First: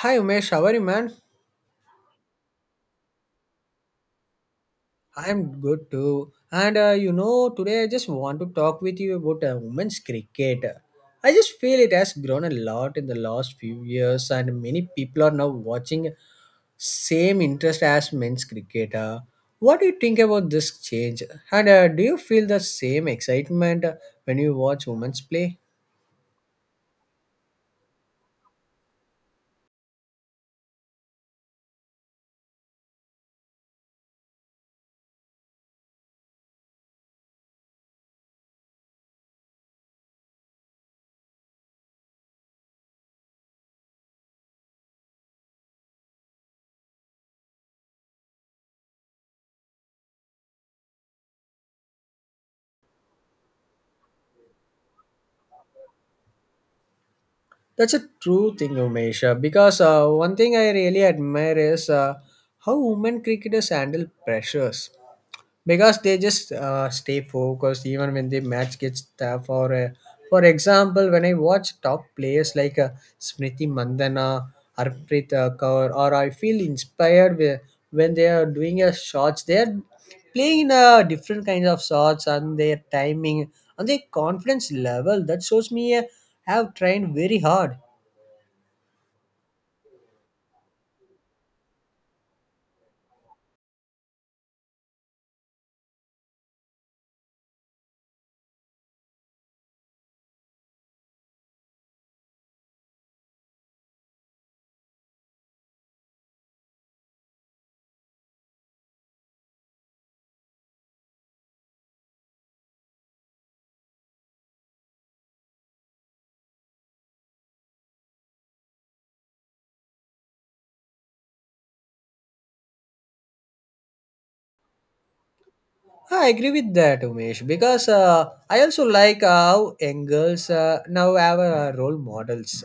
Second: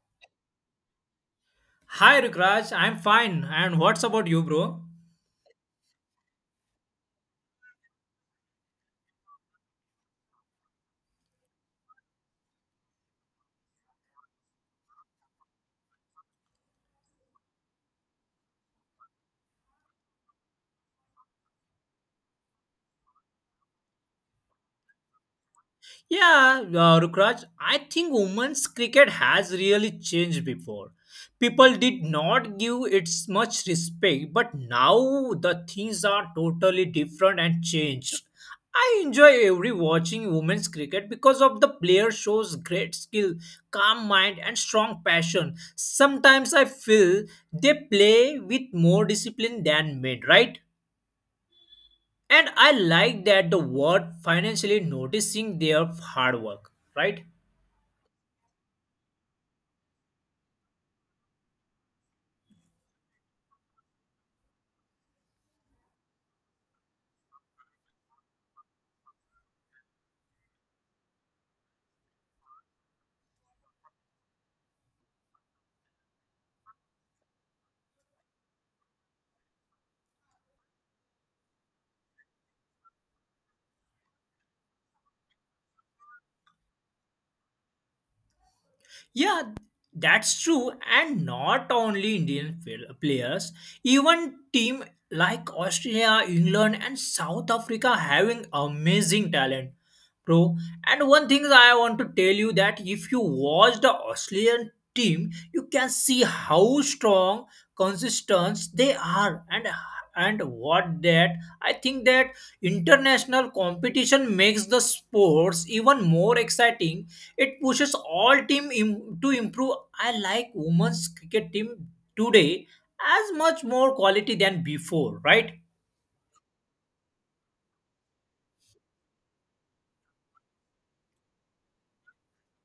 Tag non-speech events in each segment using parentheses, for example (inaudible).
Hi Umesh, how are you, man? Hi Rukraj, I'm fine. And what's about you, bro? I am good too. And today I just want to talk with you about women's cricket. I just feel it has grown a lot in the last few years, and many people are now watching same interest as men's cricket. What do you think about this change? And do you feel the same excitement when you watch women's play? Yeah, Rukraj, I think women's cricket has really changed before. People did not give it much respect, but now the things are totally different and changed. I enjoy every watching women's cricket because of the player shows great skill, calm mind and strong passion. Sometimes I feel they play with more discipline than men, right? And I like that the word financially noticing their hard work, right? That's a true thing, Umesh. Because one thing I really admire is how women cricketers handle pressures. Because they just stay focused even when the match gets tough. For example, when I watch top players like Smriti Mandana, Harpreet Kaur, or I feel inspired when they are doing a shots. They are playing in a different kinds of shots, and their timing and their confidence level. That shows me have trained very hard. Yeah, that's true. And not only Indian players, even team like Australia, England, and South Africa having amazing talent, bro. And one thing I want to tell you that if you watch the Australian team, you can see how strong, consistent they are, and what that I think that international competition makes the sports even more exciting it pushes all team to improve. I like women's cricket team today as much more quality than before, right? I agree with that, Umesh, because I also like how young girls now have role models.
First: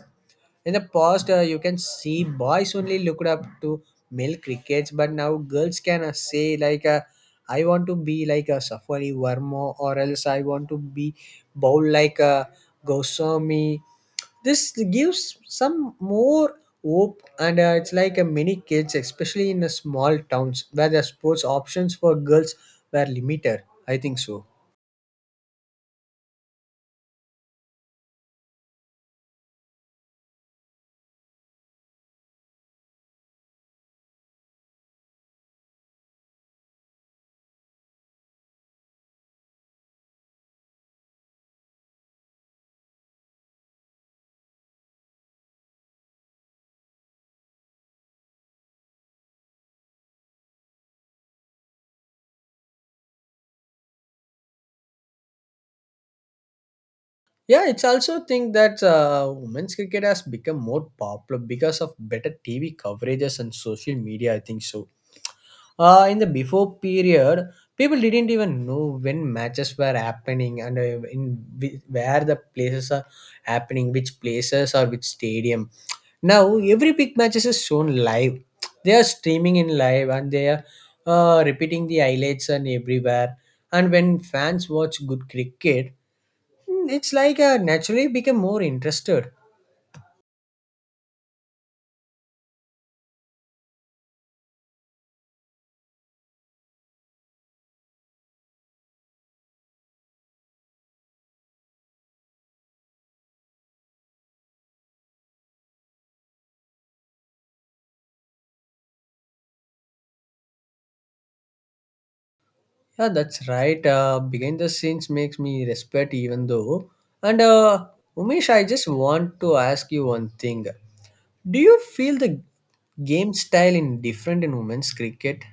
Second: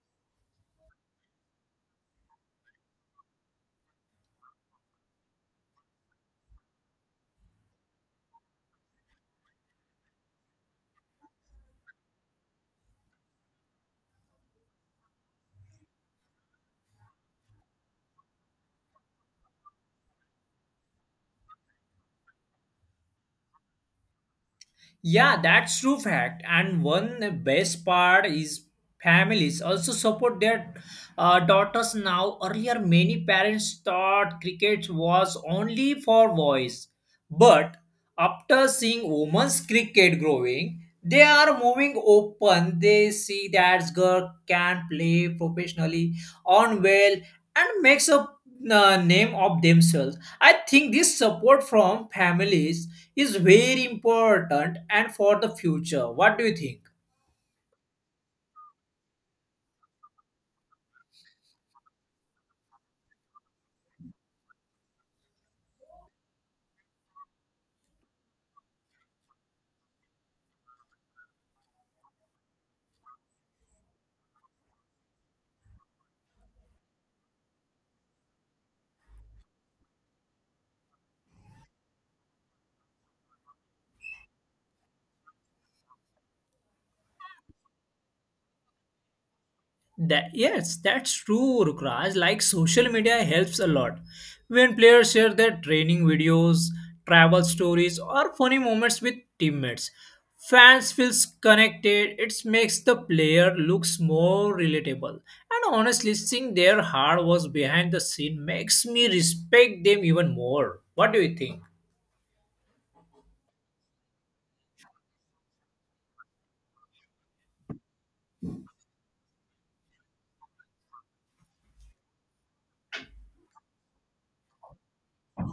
In the past, you can see boys only looked up to male crickets, but now girls can say like, "I want to be like a Safari Verma, or else I want to be bowl like a Goswami." This gives some more hope, and it's like many kids, especially in the small towns where the sports options for girls were limited. I think so. Yeah, that's true fact. And one best part is families also support their daughters now. Earlier, many parents thought cricket was only for boys, but after seeing women's cricket growing, they are moving open. They see that girl can play professionally on well and makes a name of themselves. I think this support from families is very important and for the future. What do you think? Yeah, it's also think that women's cricket has become more popular because of better TV coverages and social media. I think so. In the before period, people didn't even know when matches were happening, and where the places are happening, which places or which stadium. Now every big matches is shown live. They are streaming in live, and they are repeating the highlights and everywhere. And when fans watch good cricket, it's like I naturally became more interested. That yes, that's true, Rukraj. Like social media helps a lot. When players share their training videos, travel stories, or funny moments with teammates, fans feels connected. It makes the player looks more relatable. And honestly, seeing their hard work behind the scene makes me respect them even more. What do you think? Yeah, that's right. Behind the scenes makes me respect even though. And Umesh, I just want to ask you one thing. Do you feel the game style in different in women's cricket?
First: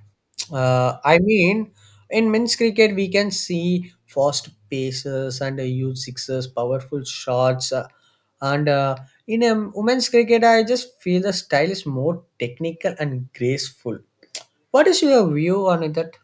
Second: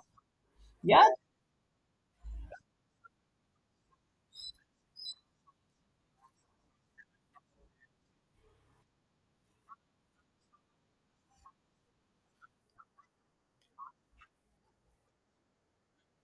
Uh, Yeah, I mean, in men's cricket, we can see fast paces and huge sixes, powerful shots. And in women's cricket, I just feel the style is more technical and graceful. What is your view on it that?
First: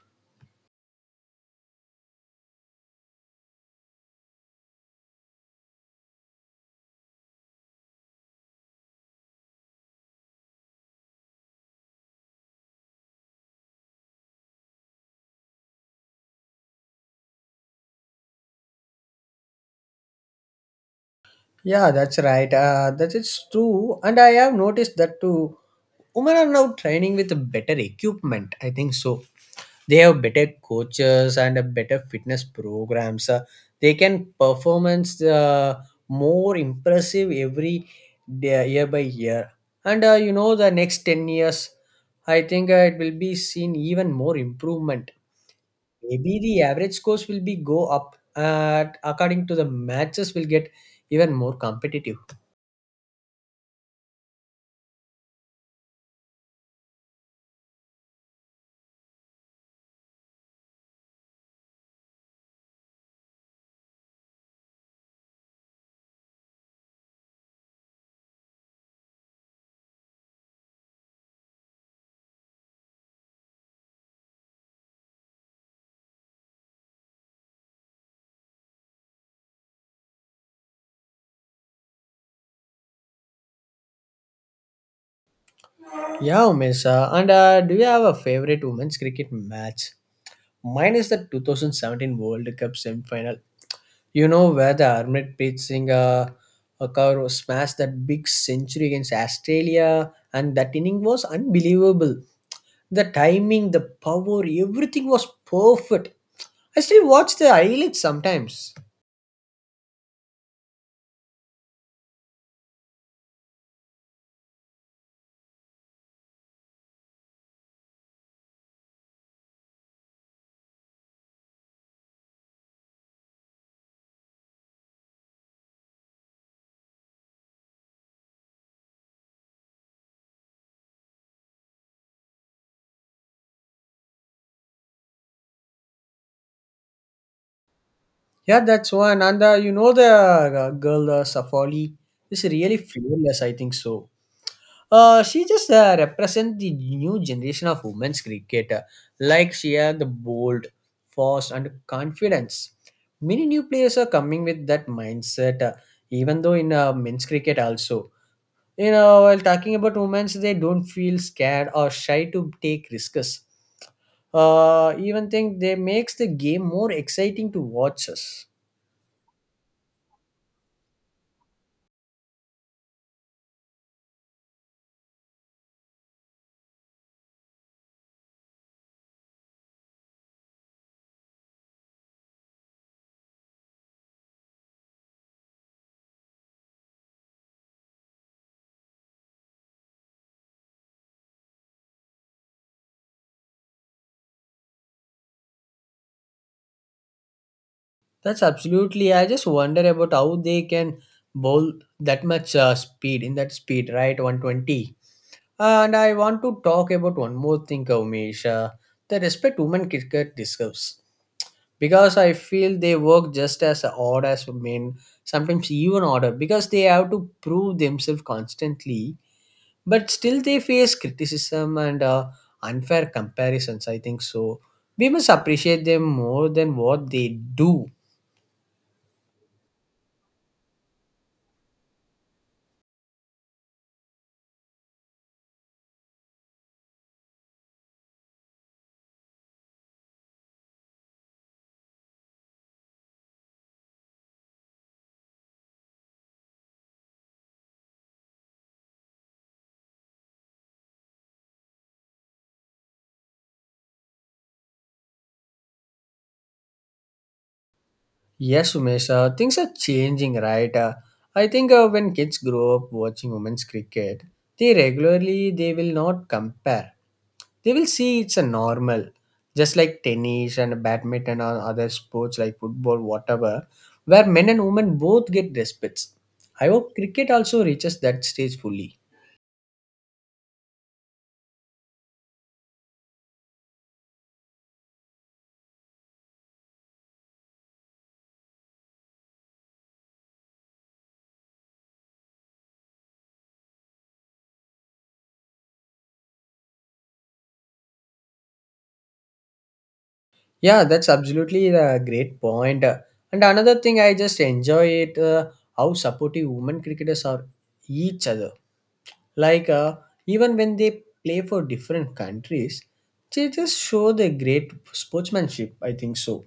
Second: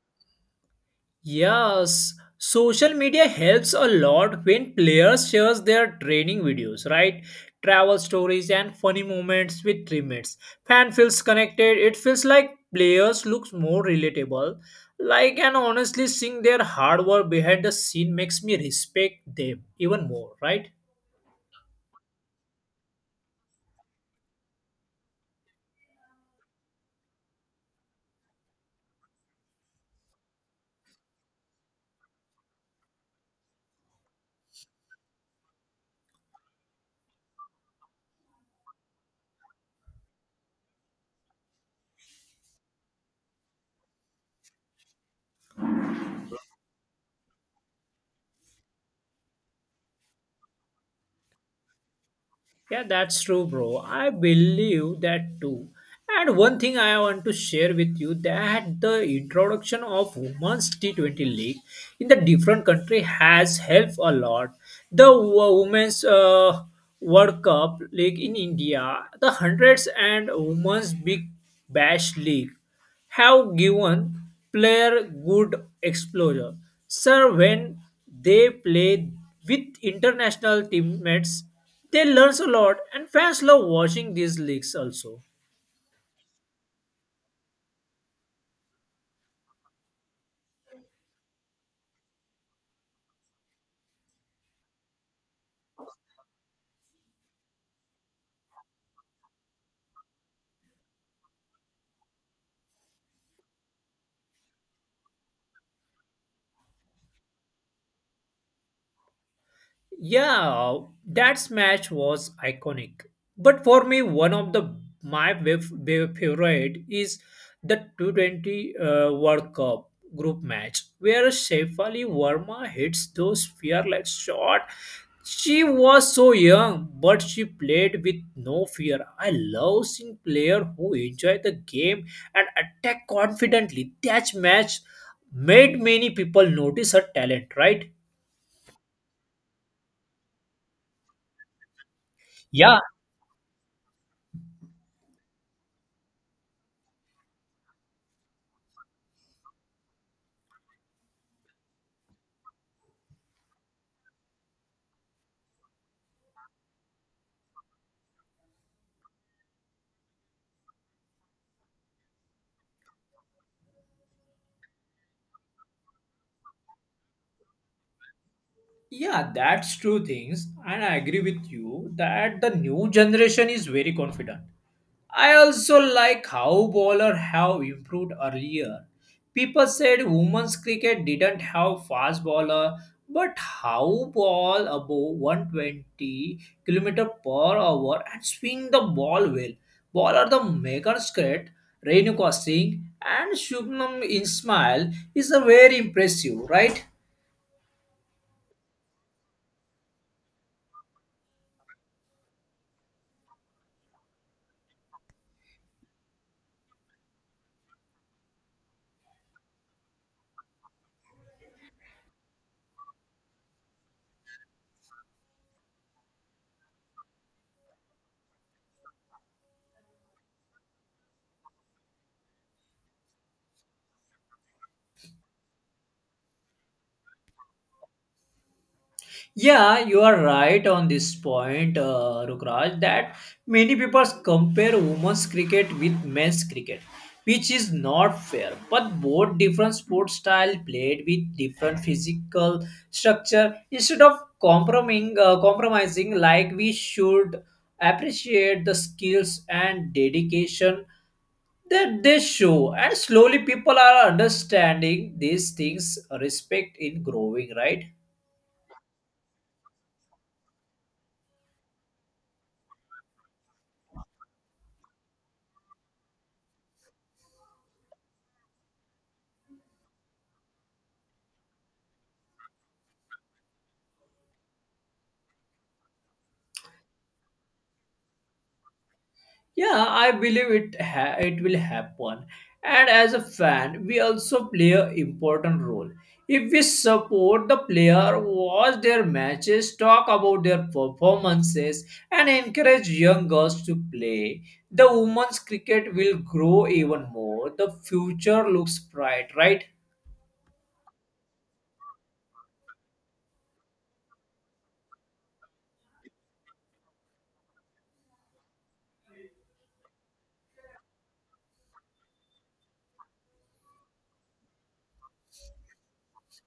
yes, social media helps a lot when players share their training videos, right? Travel stories and funny moments with teammates. Fan feels connected. It feels like players looks more relatable. Like and honestly, seeing their hard work behind the scene makes me respect them even more, right? Yeah, that's right. That is true, and I have noticed that too. Women are now training with better equipment. I think so. They have better coaches and a better fitness programs. They can performance more impressive every day, year by year. And the next 10 years, I think it will be seen even more improvement. Maybe the average scores will be go up, and according to the matches will get even more competitive. Yeah, that's true, bro. I believe that too. And one thing I want to share with you that the introduction of women's T20 league in the different country has helped a lot. The women's World Cup league in India, the hundreds and women's Big Bash league have given player good exposure. Sir, when they play with international teammates, they learn a lot, and fans love watching these leagues also. Yeah, Umesh. And Do you have a favorite women's cricket match? Mine is the 2017 World Cup semi-final. You know where the Harmanpreet Singh Kaur smashed that big century against Australia, and that inning was unbelievable. The timing, the power, everything was perfect. I still watch the highlights sometimes. Yeah, that match was iconic. But for me, one of the my favorite is the 220 World Cup group match where Shefali Verma hits those fearless shot. She was so young, but she played with no fear. I love seeing player who enjoy the game and attack confidently. That match made many people notice her talent, right? Yeah, that's one. And you know the girl Safali is really Yeah, fearless. I think so. She just represents the new generation of women's cricket. Like she had the bold, fast, and confidence. Many new players are coming with that mindset. Even though in men's cricket also, you know, while talking about women's, they don't feel scared or shy to take risks. Even think they makes the game more exciting to watch us. Yeah, that's true things, and I agree with you that the new generation is very confident. I also like how bowler have improved earlier. People said women's cricket didn't have fast bowler, but how ball above 120 kilometer per hour and swing the ball well. Bowler the Megan Scott, Renuka Singh, and Shubnam Ismail is a very impressive, right? That's absolutely. I just wonder about how they can bowl that much speed in that speed, right? 120. And I want to talk about one more thing, Kaumesh, the respect women cricket deserves. Because I feel they work just as hard as men, sometimes even harder, because they have to prove themselves constantly. But still, they face criticism and unfair comparisons. I think so. We must appreciate them more than what they do. Yeah, you are right on this point, Rukraj, that many people compare women's cricket with men's cricket, which is not fair. But both different sport style played with different physical structure. Instead of compromising, compromising like we should appreciate the skills and dedication that they show. And slowly people are understanding these things, respect in growing, right? Yes, Umesh, things are changing, right? I think when kids grow up watching women's cricket, they regularly they will not compare. They will see it's a normal, just like tennis and badminton or other sports like football, whatever, where men and women both get respects. I hope cricket also reaches that stage fully. Yeah, I believe it will happen. And as a fan, we also play an important role. If we support the player, watch their matches, talk about their performances, and encourage young girls to play, the women's cricket will grow even more. The future looks bright, right? Yeah, that's absolutely a great point. And another thing, I just enjoy it how supportive women cricketers are each other. Like uh, Even when they play for different countries, they just show their great sportsmanship. I think so.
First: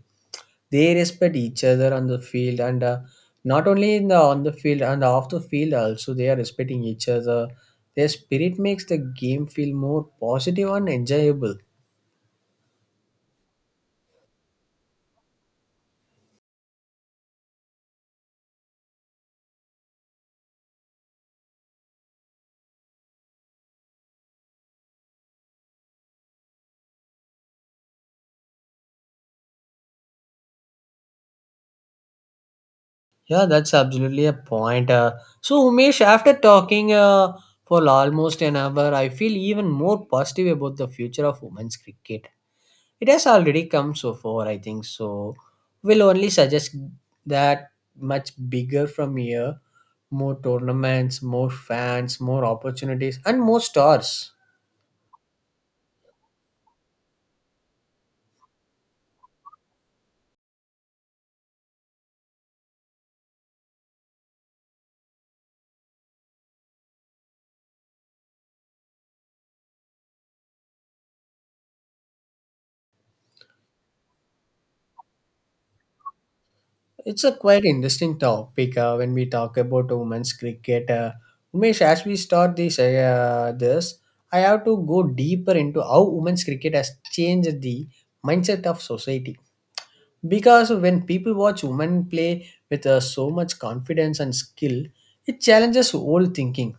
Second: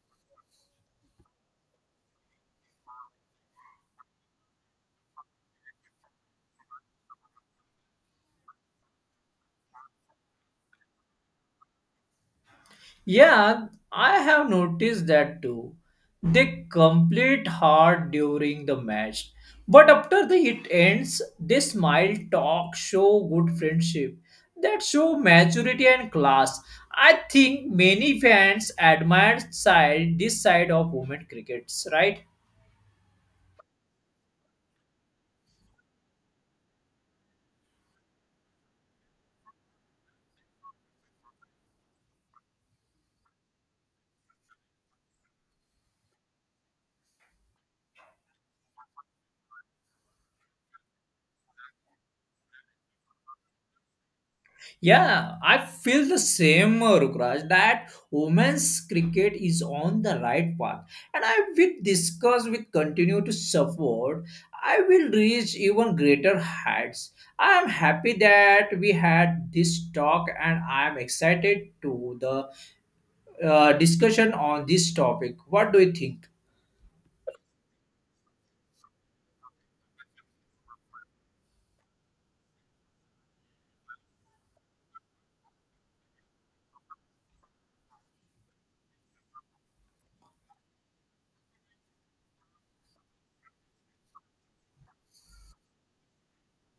They respect each other on the field, and not only in the on the field and off the field also they are respecting each other. Their spirit makes the game feel more positive and enjoyable. Yeah, I have noticed that too. They complete hard during the match, but after the it ends, they smile, talk, show good friendship. That show maturity and class. I think many fans admire side this side of women crickets, right? Yeah, that's absolutely a point. So, Umesh, after talking for almost an hour, I feel even more positive about the future of women's cricket. It has already come so far, I think. So, we'll only suggest that much bigger from here, more tournaments, more fans, more opportunities, and more stars. Yeah, I feel the same, Rukraj, that women's cricket is on the right path. And I will discuss with continue to support. I will reach even greater heights. I am happy that we had this talk and I am excited to the discussion on this topic. What do you think? It's a quite interesting topic when we talk about women's cricket. Umesh, as we start this, I have to go deeper into how women's cricket has changed the mindset of society. Because when people watch women play with so much confidence and skill, it challenges old thinking.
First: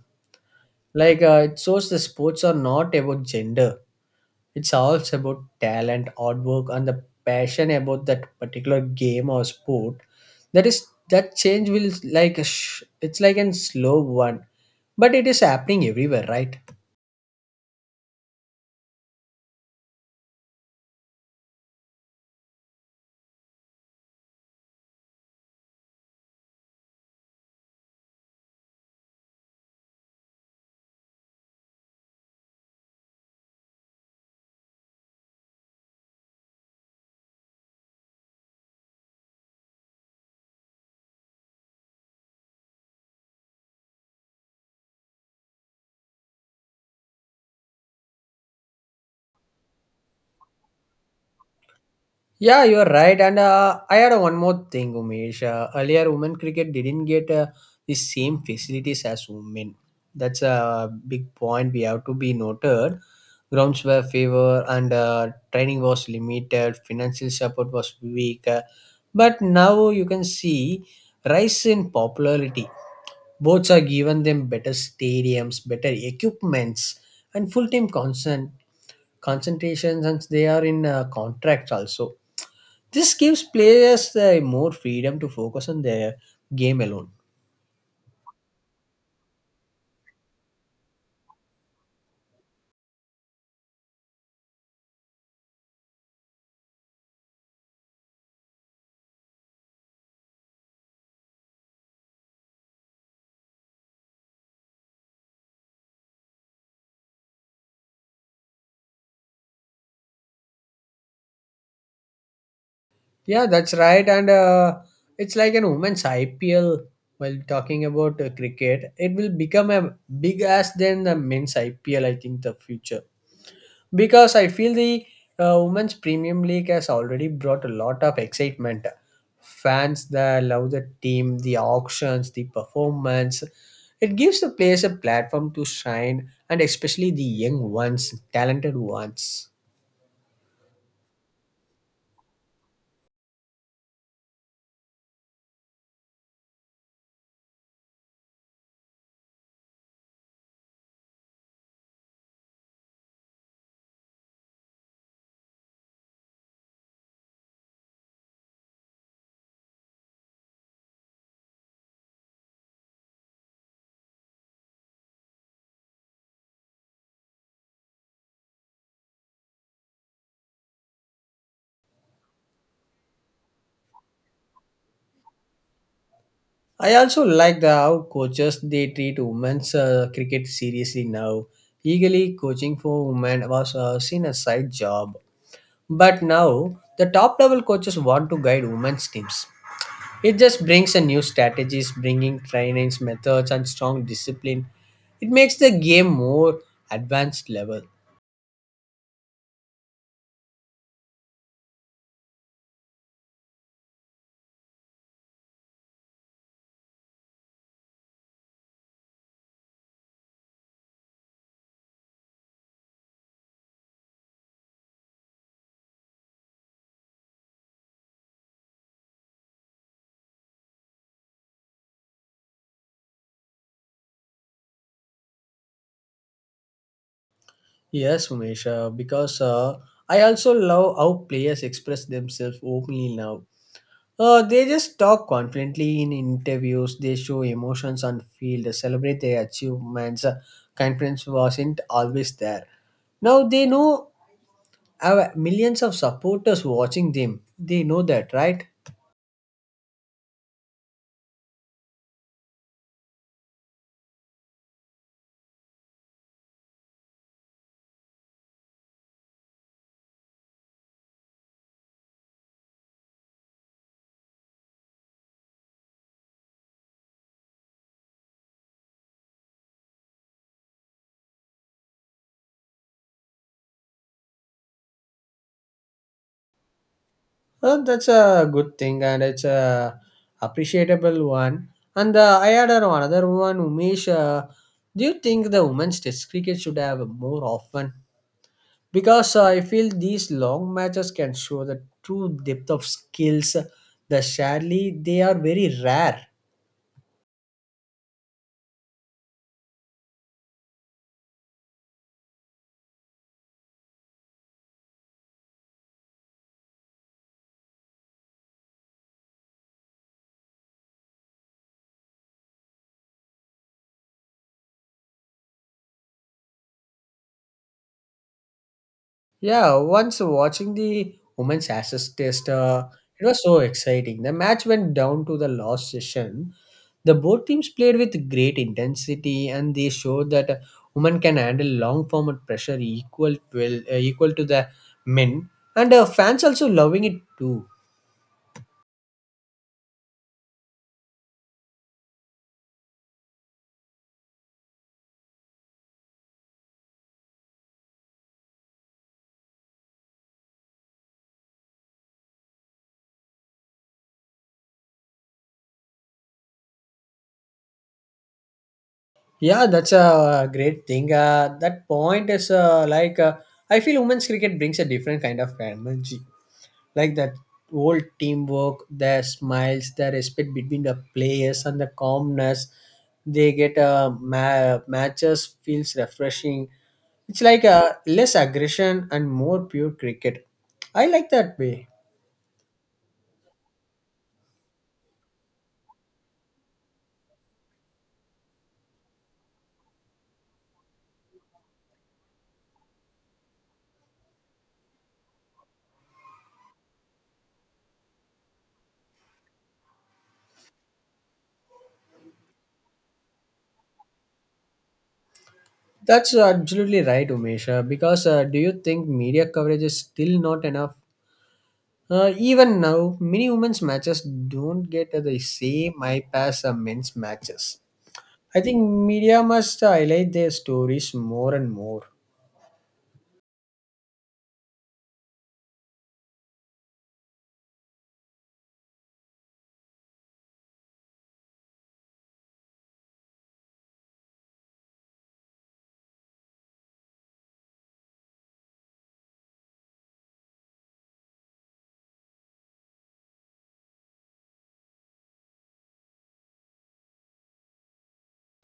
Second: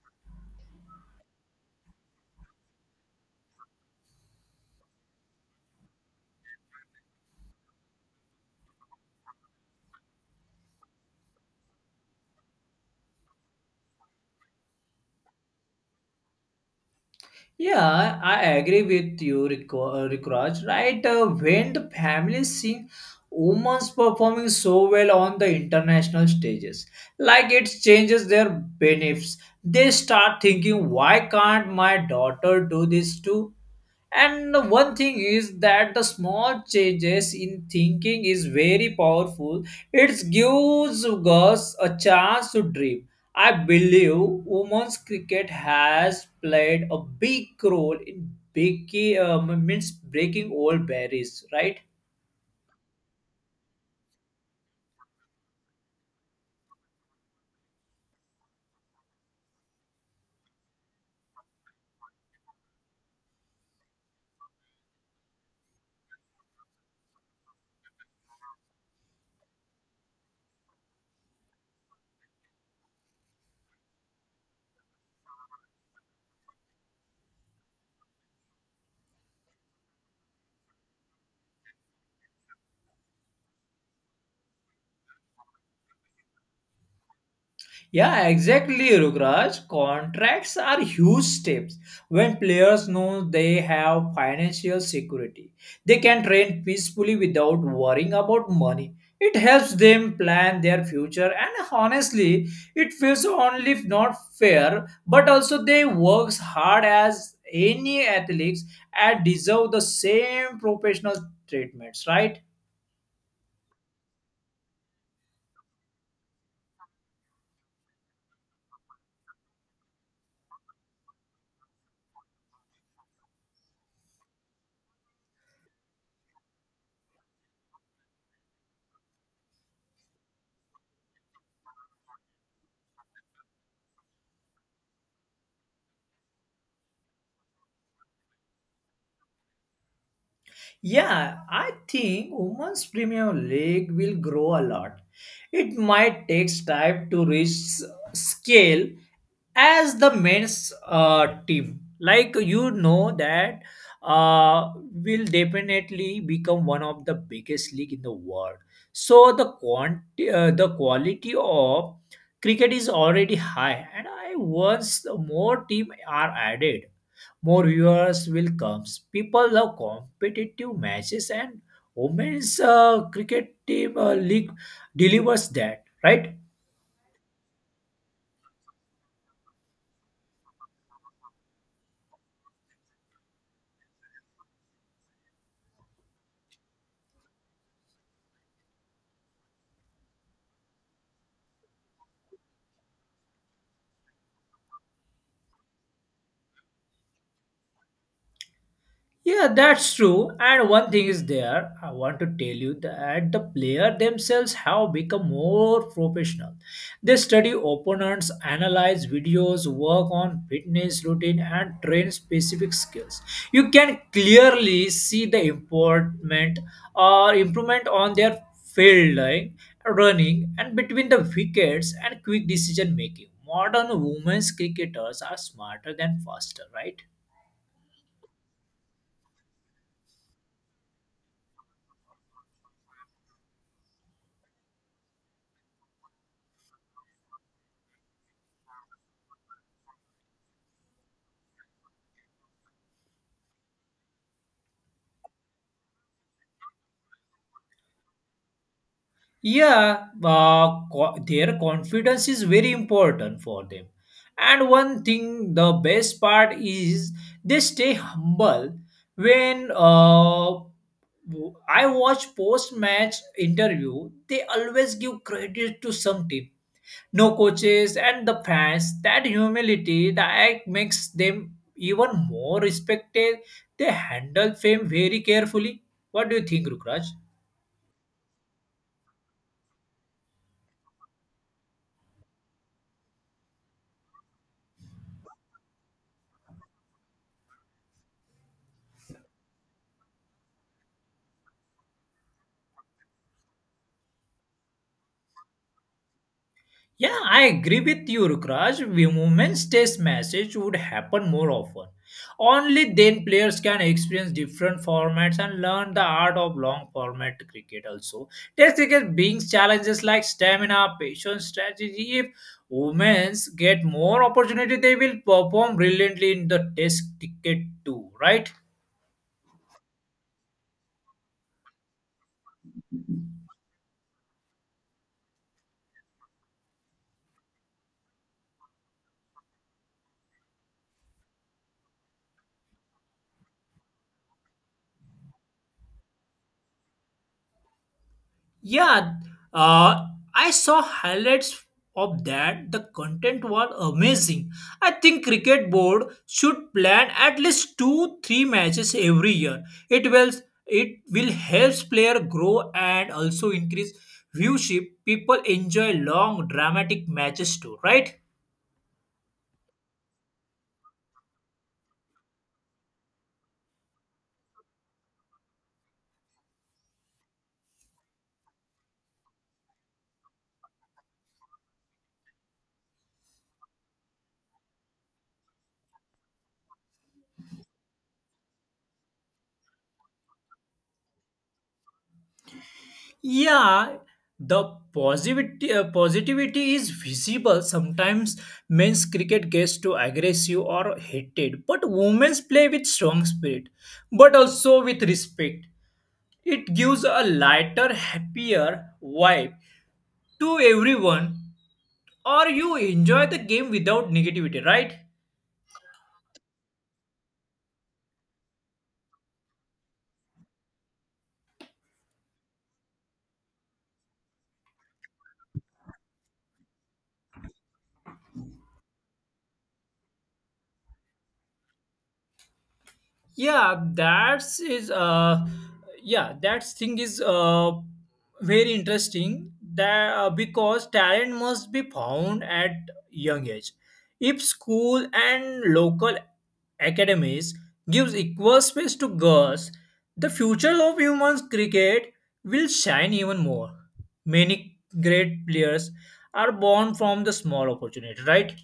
It shows the sports are not about gender, it's also about talent, hard work, and the passion about that particular game or sport. That is that change will like a it's like a slow one, but it is happening everywhere, right? Yeah, I agree with you, Rikraj. Right, when the families sing women's performing so well on the international stages, like it changes their beliefs. They start thinking, why can't my daughter do this too? And one thing is that the small changes in thinking is very powerful. It gives us a chance to dream. I believe women's cricket has played a big role in breaking, means breaking old barriers, right? Yeah, you're right. And I had one more thing, Umesh. Earlier, women cricket didn't get the same facilities as women. That's a big point we have to be noted. Grounds were favor, and training was limited. Financial support was weak. But now you can see rise in popularity. Boats are given them better stadiums, better equipments, and concentrations, and they are in contracts also. This gives players more freedom to focus on their game alone. Yeah, exactly, Rukraj. Contracts are huge steps. When players know they have financial security, they can train peacefully without worrying about money. It helps them plan their future, and honestly, it feels only if not fair, but also they works hard as any athletes and deserve the same professional treatments, right? Yeah, that's right. And it's like an women's IPL. While talking about cricket, it will become a big ass than the men's IPL. I think the future. Because I feel the women's Premium League has already brought a lot of excitement. Fans that love the team, the auctions, the performance. It gives the players a platform to shine, and especially the young ones, talented ones. Yeah, I think women's Premier League will grow a lot. It might take time to reach scale as the men's team. Like you know that will definitely become one of the biggest league in the world. So the the quality of cricket is already high, and I once more team are added more viewers will come. People love competitive matches, and women's cricket team league delivers that, right? I also like the how coaches they treat women's cricket seriously now. Eagerly coaching for women was seen as side job, but now the top level coaches want to guide women's teams. It just brings a new strategies, bringing trainings, methods, and strong discipline. It makes the game more advanced level. Yeah, that's true. And one thing is there, I want to tell you that the player themselves have become more professional. They study opponents, analyze videos, work on fitness routine, and train specific skills. You can clearly see the improvement or improvement on their fielding, running, and between the wickets and quick decision making. Modern women's cricketers are smarter than faster, right? Yes, Umesh, because I also love how players express themselves openly now. They just talk confidently in interviews, they show emotions on field, they celebrate their achievements. Confidence wasn't always there. Now they know have millions of supporters watching them. They know that, right? Yeah, their confidence is very important for them. And one thing, the best part is they stay humble. When uh, I watch post-match interview, they always give credit to some team, no coaches and the fans. That humility, the act makes them even more respected. They handle fame very carefully. What do you think, Rukraj? Well, that's a good thing, and it's a appreciable one. And I had another one, Umesh. Do you think the women's Test cricket should have more often? Because I feel these long matches can show the true depth of skills. The sadly, they are very rare. Yeah, I agree with you, Rukraj. Women's Test matches would happen more often. Only then players can experience different formats and learn the art of long format cricket also. Test cricket brings challenges like stamina, patience, strategy. If women's get more opportunity, they will perform brilliantly in the test cricket too, right? Yeah, once watching the women's Ashes Test, it was so exciting. The match went down to the last session. The both teams played with great intensity, and they showed that women can handle long format pressure equal to the men, and fans also loving it too. Yeah, uh, I saw highlights of that. The content was amazing. I think cricket board should plan at least two, three matches every year. It will it will helps player grow and also increase viewership. People enjoy long dramatic matches too, right? Yeah, that's a great thing. That point is like I feel women's cricket brings a different kind of energy. Like that old teamwork, their smiles, their respect between the players, and the calmness they get. Matches feels refreshing. It's like a less aggression and more pure cricket. I like that way. Yeah, the positivity is visible. Sometimes men's cricket gets too aggressive or heated, but women's play with strong spirit, but also with respect. It gives a lighter, happier vibe to everyone, or you enjoy the game without negativity, right? That's absolutely right, Umesha. Because do you think media coverage is still not enough? Even now, many women's matches don't get the same eye pass as men's matches. I think media must highlight their stories more and more. yeah that's is yeah that thing is very interesting that, because talent must be found at young age if school and local academies gives equal space to girls the future of women's cricket will shine even more many great players are born from the small opportunity right.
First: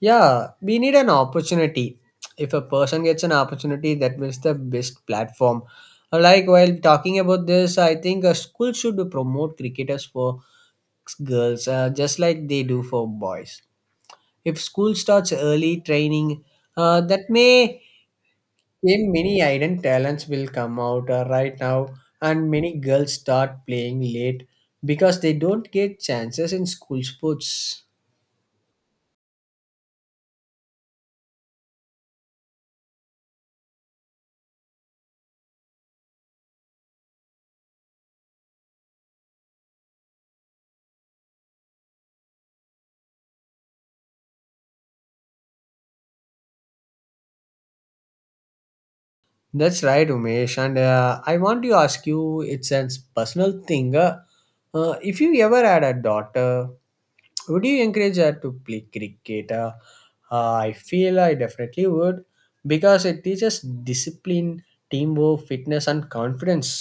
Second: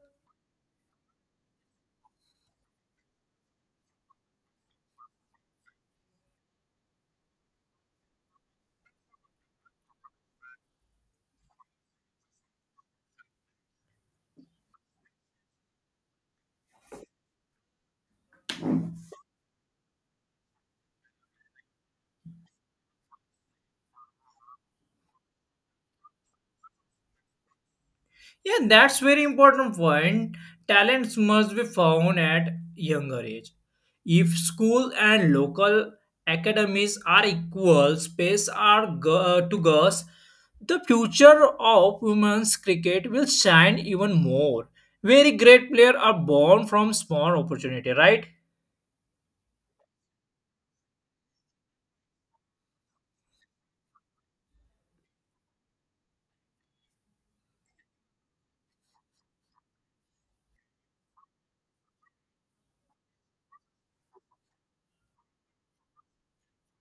Yeah, we need an opportunity. If a person gets an opportunity, that is the best platform. Like while talking about this, I think a school should promote cricketers for girls, just like they do for boys. If school starts early training, that may game many hidden talents will come out right now, and many girls start playing late because they don't get chances in school sports Yeah, that's very important point. Talents must be found at younger age. If school and local academies are equal, space are to girls, the future of women's cricket will shine even more. Very great players are born from small opportunity, right? that's right, Umesh. And I want to ask you, it's a personal thing. If you ever had a daughter, would you encourage her to play cricket? I feel I definitely would, because it teaches discipline, teamwork, fitness and confidence.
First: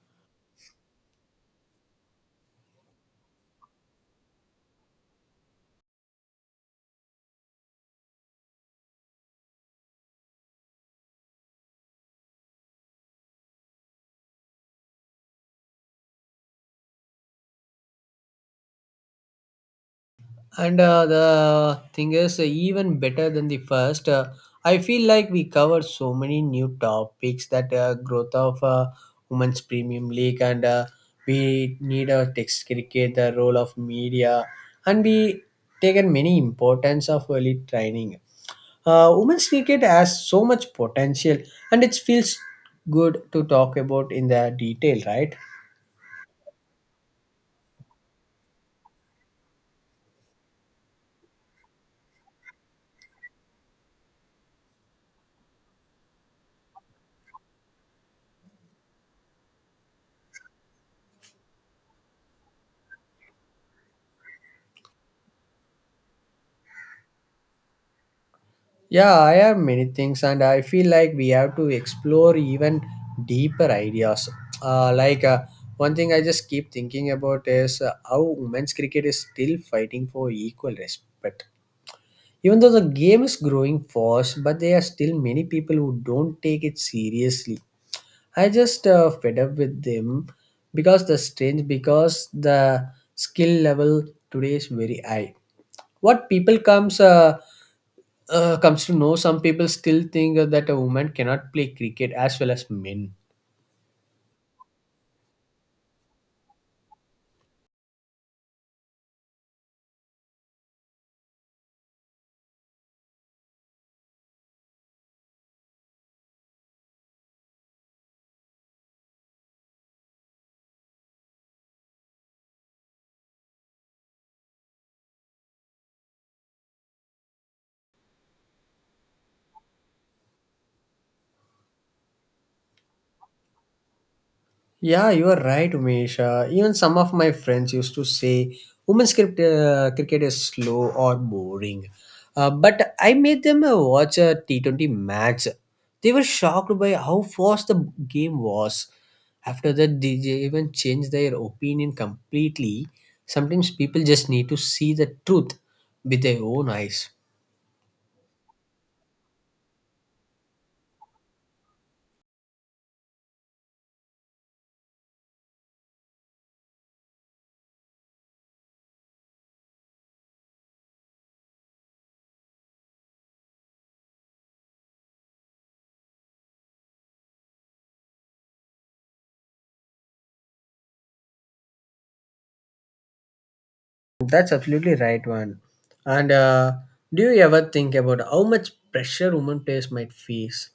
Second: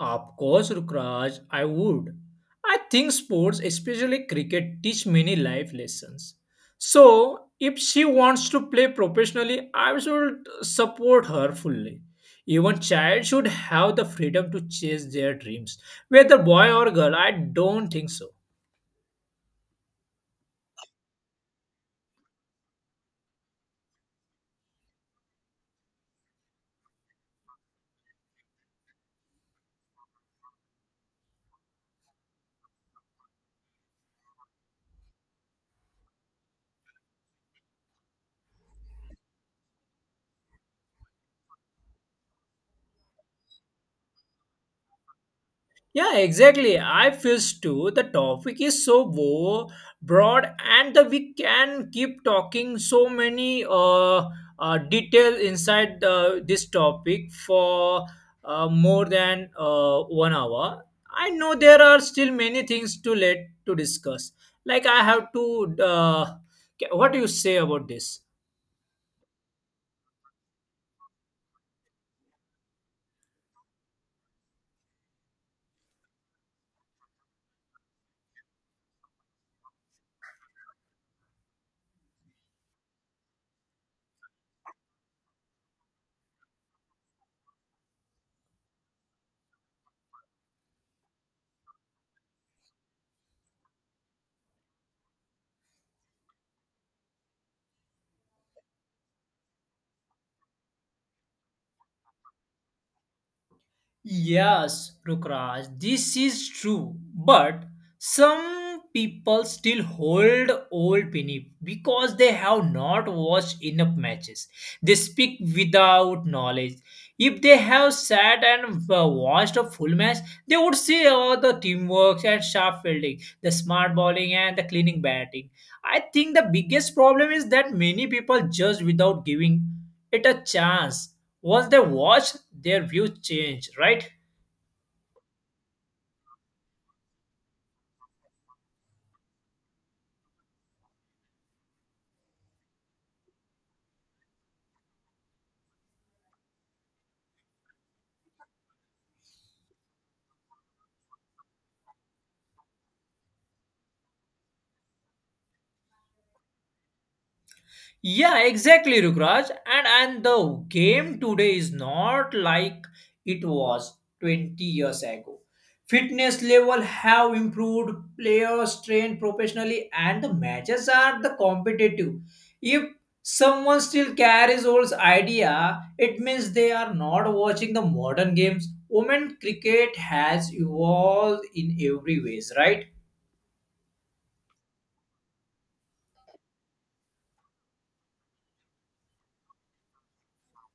Of course, Rukraj, I would. I think sports, especially cricket, teach many life lessons. So, if she wants to play professionally, I should support her fully. Even child should have the freedom to chase their dreams, whether boy or girl. I don't think so. And the thing is, even better than the first, I feel like we covered so many new topics, that growth of women's premium league, and we need a text cricket, the role of media, and we taken many importance of early training. Women's cricket has so much potential, and it feels good to talk about in the detail, right? Yeah, exactly. I feels too. The topic is so broad, and the, we can keep talking so many detail inside the, this topic for more than 1 hour. I know there are still many things to let to discuss. Like I have to. What do you say about this? Yeah, I have many things, and I feel like we have to explore even deeper ideas. Uh, like uh, One thing I just keep thinking about is how women's cricket is still fighting for equal respect. Even though the game is growing fast, but there are still many people who don't take it seriously. I just fed up with them because the strange because the skill level today is very high. What people comes comes to know, some people still think that a woman cannot play cricket as well as men. Yes, Rukraj, this is true. But some people still hold old Pinip because they have not watched enough matches. They speak without knowledge. If they have sat and watched a full match, they would see all the teamwork and sharp fielding, the smart bowling and the cleaning batting. I think the biggest problem is that many people judge without giving it a chance once they watch their views change right. Yeah, you are right, Umesh. Even some of my friends used to say women's cricket, cricket is slow or boring. But I made them watch a T20 match. They were shocked by how fast the game was. After that, they even changed their opinion completely. Sometimes people just need to see the truth with their own eyes. yeah exactly rukraj and the game today is not like it was 20 years ago fitness level have improved players train professionally and the matches are the competitive if someone still carries old idea it means they are not watching the modern games women cricket has evolved in every ways right. That's absolutely right, one. And do you ever think about how much pressure women players might face?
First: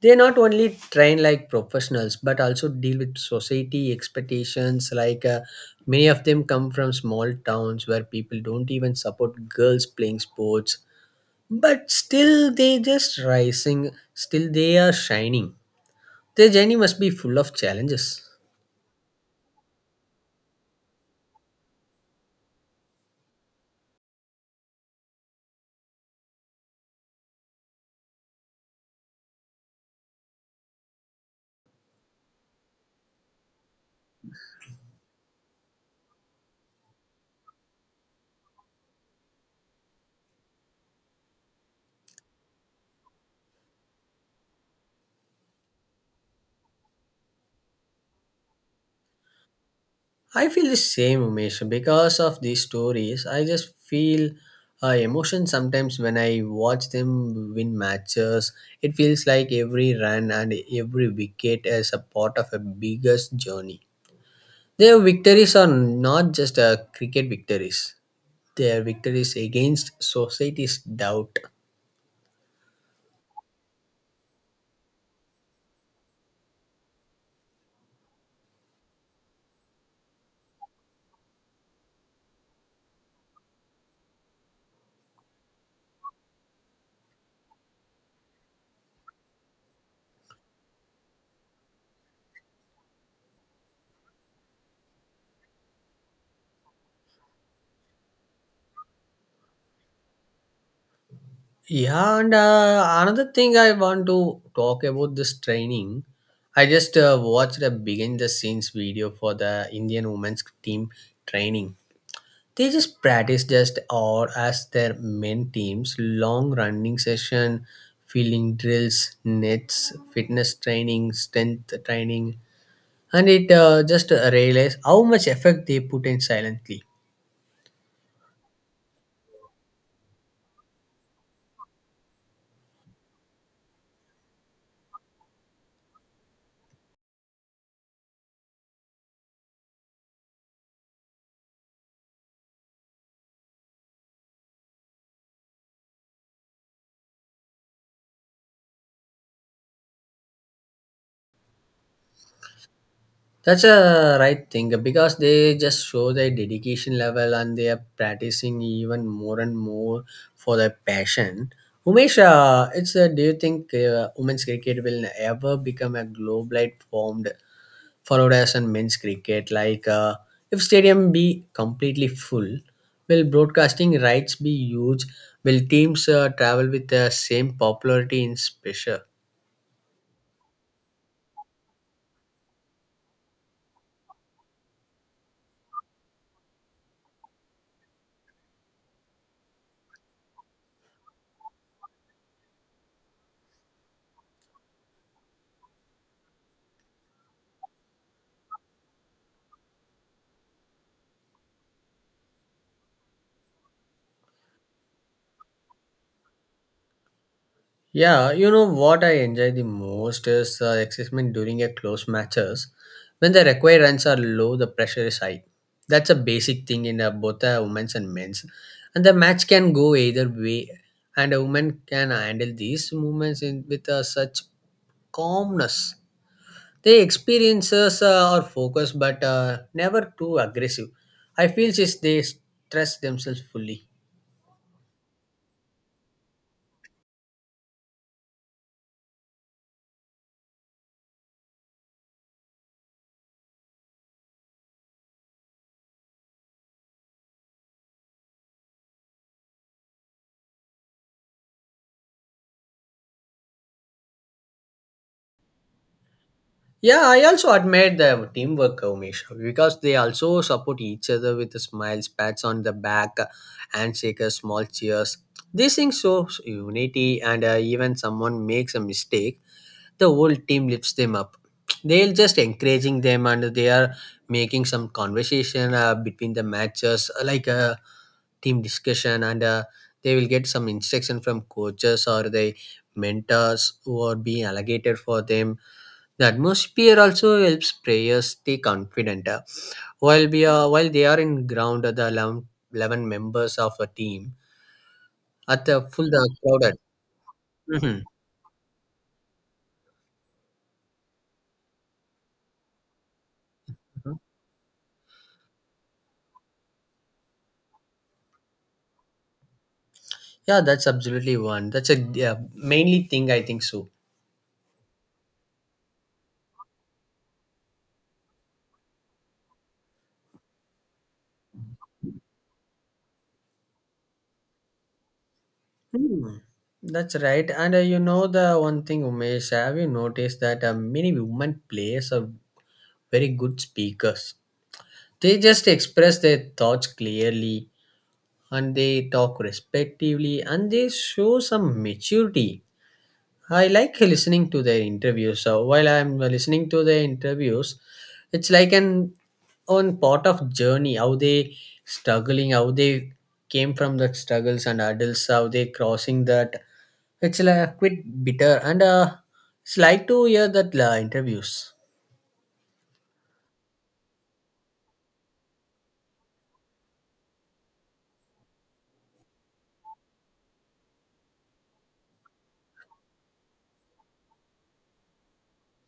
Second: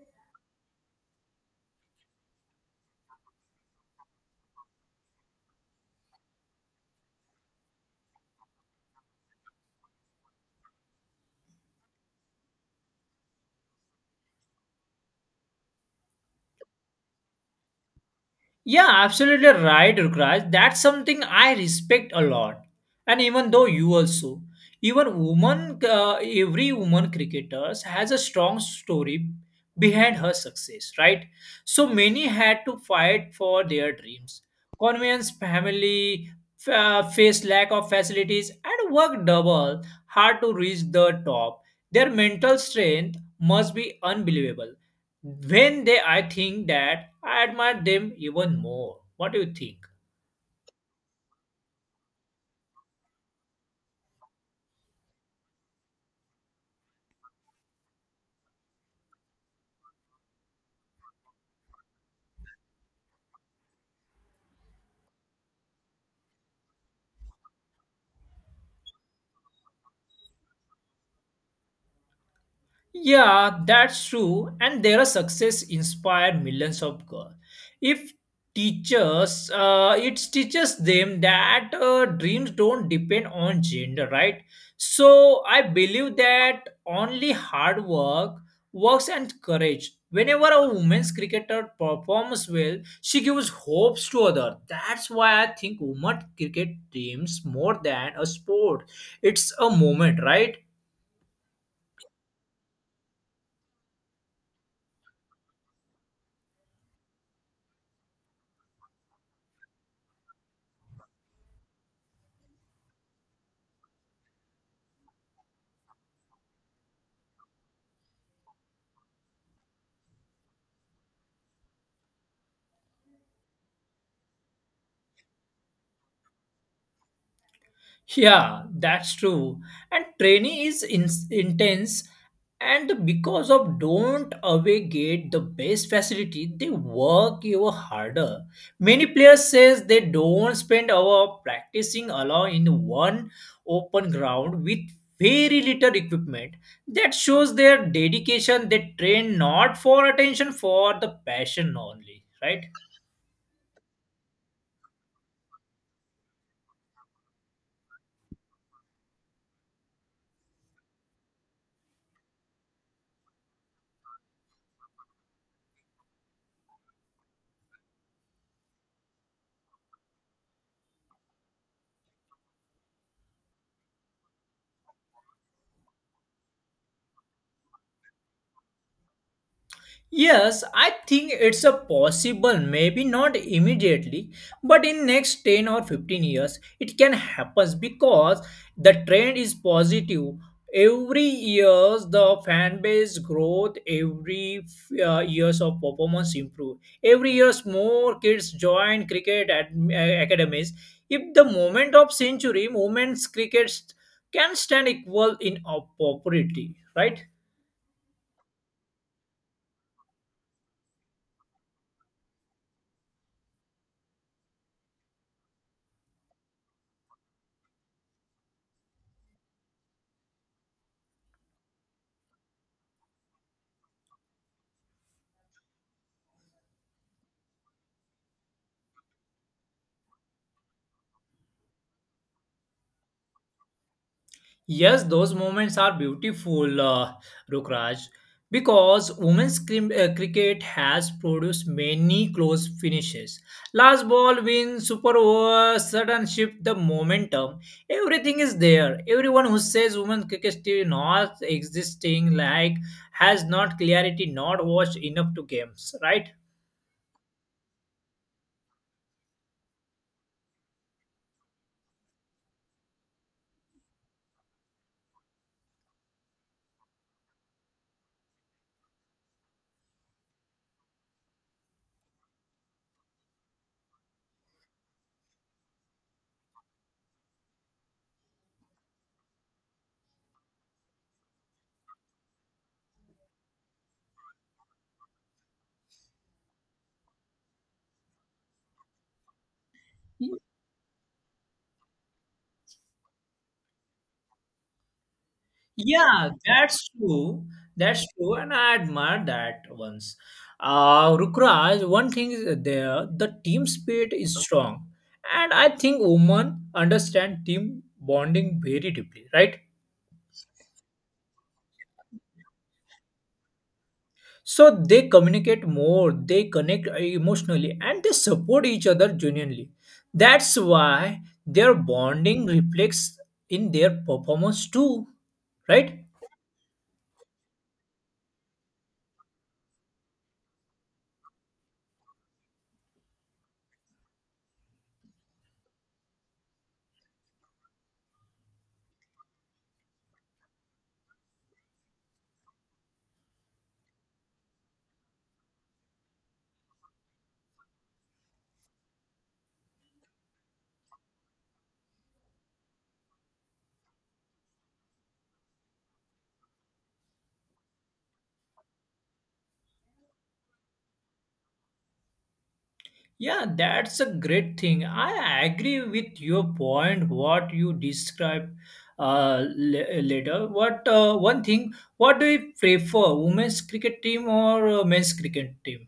They not only train like professionals, but also deal with society expectations. Many of them come from small towns where people don't even support girls playing sports, but still they just rising, still they are shining. Their journey must be full of challenges. Yeah, absolutely right, Rukraj. That's something I respect a lot. And even though you also, even woman, every woman cricketer has a strong story behind her success, right? So many had to fight for their dreams, convince family, face lack of facilities, and work double hard to reach the top. Their mental strength must be unbelievable. When they, I think that I admire them even more. What do you think? I feel the same, Umesh. Because of these stories, I just feel emotion sometimes when I watch them win matches. It feels like every run and every wicket is a part of a biggest journey. Their victories are not just cricket victories. Their victories against society's doubt. Yeah, that's true. And their success inspired millions of girls. If teachers, It teaches them that dreams don't depend on gender, right? So I believe that only hard work, works, and courage. Whenever a women's cricketer performs well, she gives hopes to others. That's why I think women cricket dreams more than a sport. It's a moment, right? Yeah, and another thing I want to talk about this training. I just watched a behind the scenes video for the Indian women's team training. They just practice just or as their main teams long running session, feeling drills, nets, fitness training, strength training, and it just realize how much effect they put in silently. Yeah, that's true. And training is intense, and because of don't away get the best facility, they work even harder. Many players says they don't spend hour practicing alone in one open ground with very little equipment. That shows their dedication. They train not for attention, for the passion only, right? That's a right thing, because they just show their dedication level and they are practicing even more and more for their passion. Umesh, it's do you think women's cricket will ever become a globalized formed followed as in men's cricket? Like, if stadium be completely full, will broadcasting rights be huge? Will teams travel with the same popularity in special? Yes, I think it's a possible, maybe not immediately, but in next 10 or 15 years it can happen because the trend is positive. Every years the fan base growth, every years of performance improve. Every years more kids join cricket academies. If the moment of century, moments cricket can stand equal in opportunity, right? Yeah, you know what I enjoy the most is excitement during a close matches, when the required runs are low, the pressure is high. That's a basic thing in both women's and men's, and the match can go either way. And a woman can handle these movements in with such calmness. They experiences are focused, but never too aggressive. I feel since they stress themselves fully. Yes, those moments are beautiful, Rukraj, because women's cricket has produced many close finishes. Last ball win, super over, sudden shift, the momentum, everything is there. Everyone who says women's cricket still not existing, like, has not clarity, not watched enough to games, right? Yeah, I also admire the teamwork, Umesh, because they also support each other with the smiles, pats on the back, handshakes, small cheers. These things show unity, and even someone makes a mistake, the whole team lifts them up. They're just encouraging them, and they are making some conversation between the matches, like a team discussion, and they will get some instruction from coaches or the mentors who are being allocated for them. The atmosphere also helps players stay confident. While they are in ground, uh, eleven members of a team at the full Yeah, the crowded. that's true. Mhm. That's true, and I admire that once. Rukraj, one thing is there, the team spirit Mhm. is strong, and I think women understand team bonding very deeply, right? Yeah, that's absolutely one. That's a, yeah, mainly thing I think so. So they communicate more, they connect emotionally, and they support each other genuinely. That's why their bonding reflects in their performance too, right? Hmm. That's right. And you know the one thing, Umesh, have you noticed that many women players are very good speakers? They just express their thoughts clearly, and they talk respectively, and they show some maturity. I like listening to their interviews. So while I'm listening to their interviews, it's like an own part of journey. How they struggling, how they came from the struggles and adults, how they crossing that. It's like a quite bitter, and it's like to hear that interviews. Yeah, that's a great thing. I agree with your point, what you described later. What One thing, what do you prefer, women's cricket team or men's cricket team?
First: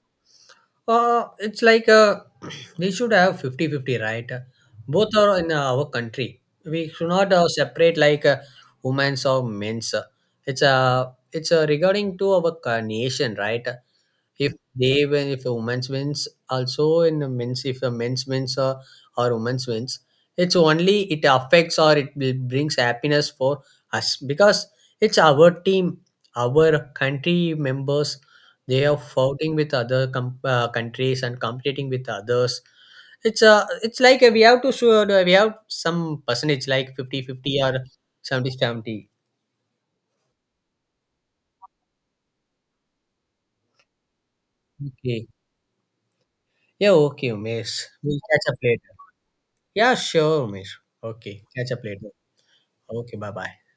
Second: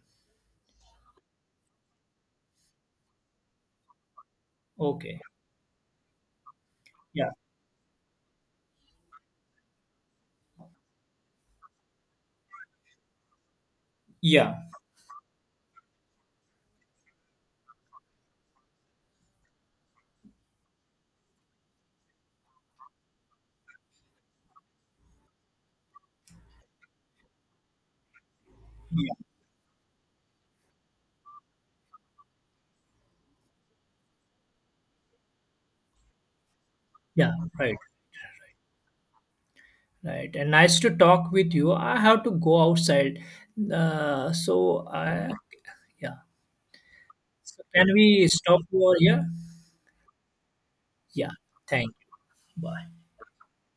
It's like (clears throat) we should have fifty-fifty, right? Both Okay. are in our country. We should Yeah. not separate like women's or men's. It's regarding to our nation, right? If Yeah. they win, if a women's wins also, in the men's, if a men's wins, or women's wins, it's only it affects or it brings happiness for us, because it's our team, our country members. They are Yeah. fighting with other countries and competing with others. It's a, it's like a, we have to show we have some percentage like fifty Yeah. fifty or Right. 70 70. Right. And nice to talk with you. I have to go outside. Uh, so Okay. I, yeah. Yeah, okay, So miss, can we'll we catch up stop later. over here? Yeah, sure, Umesh. Yeah. Okay, catch up Thank later. you. Bye. Okay, bye bye.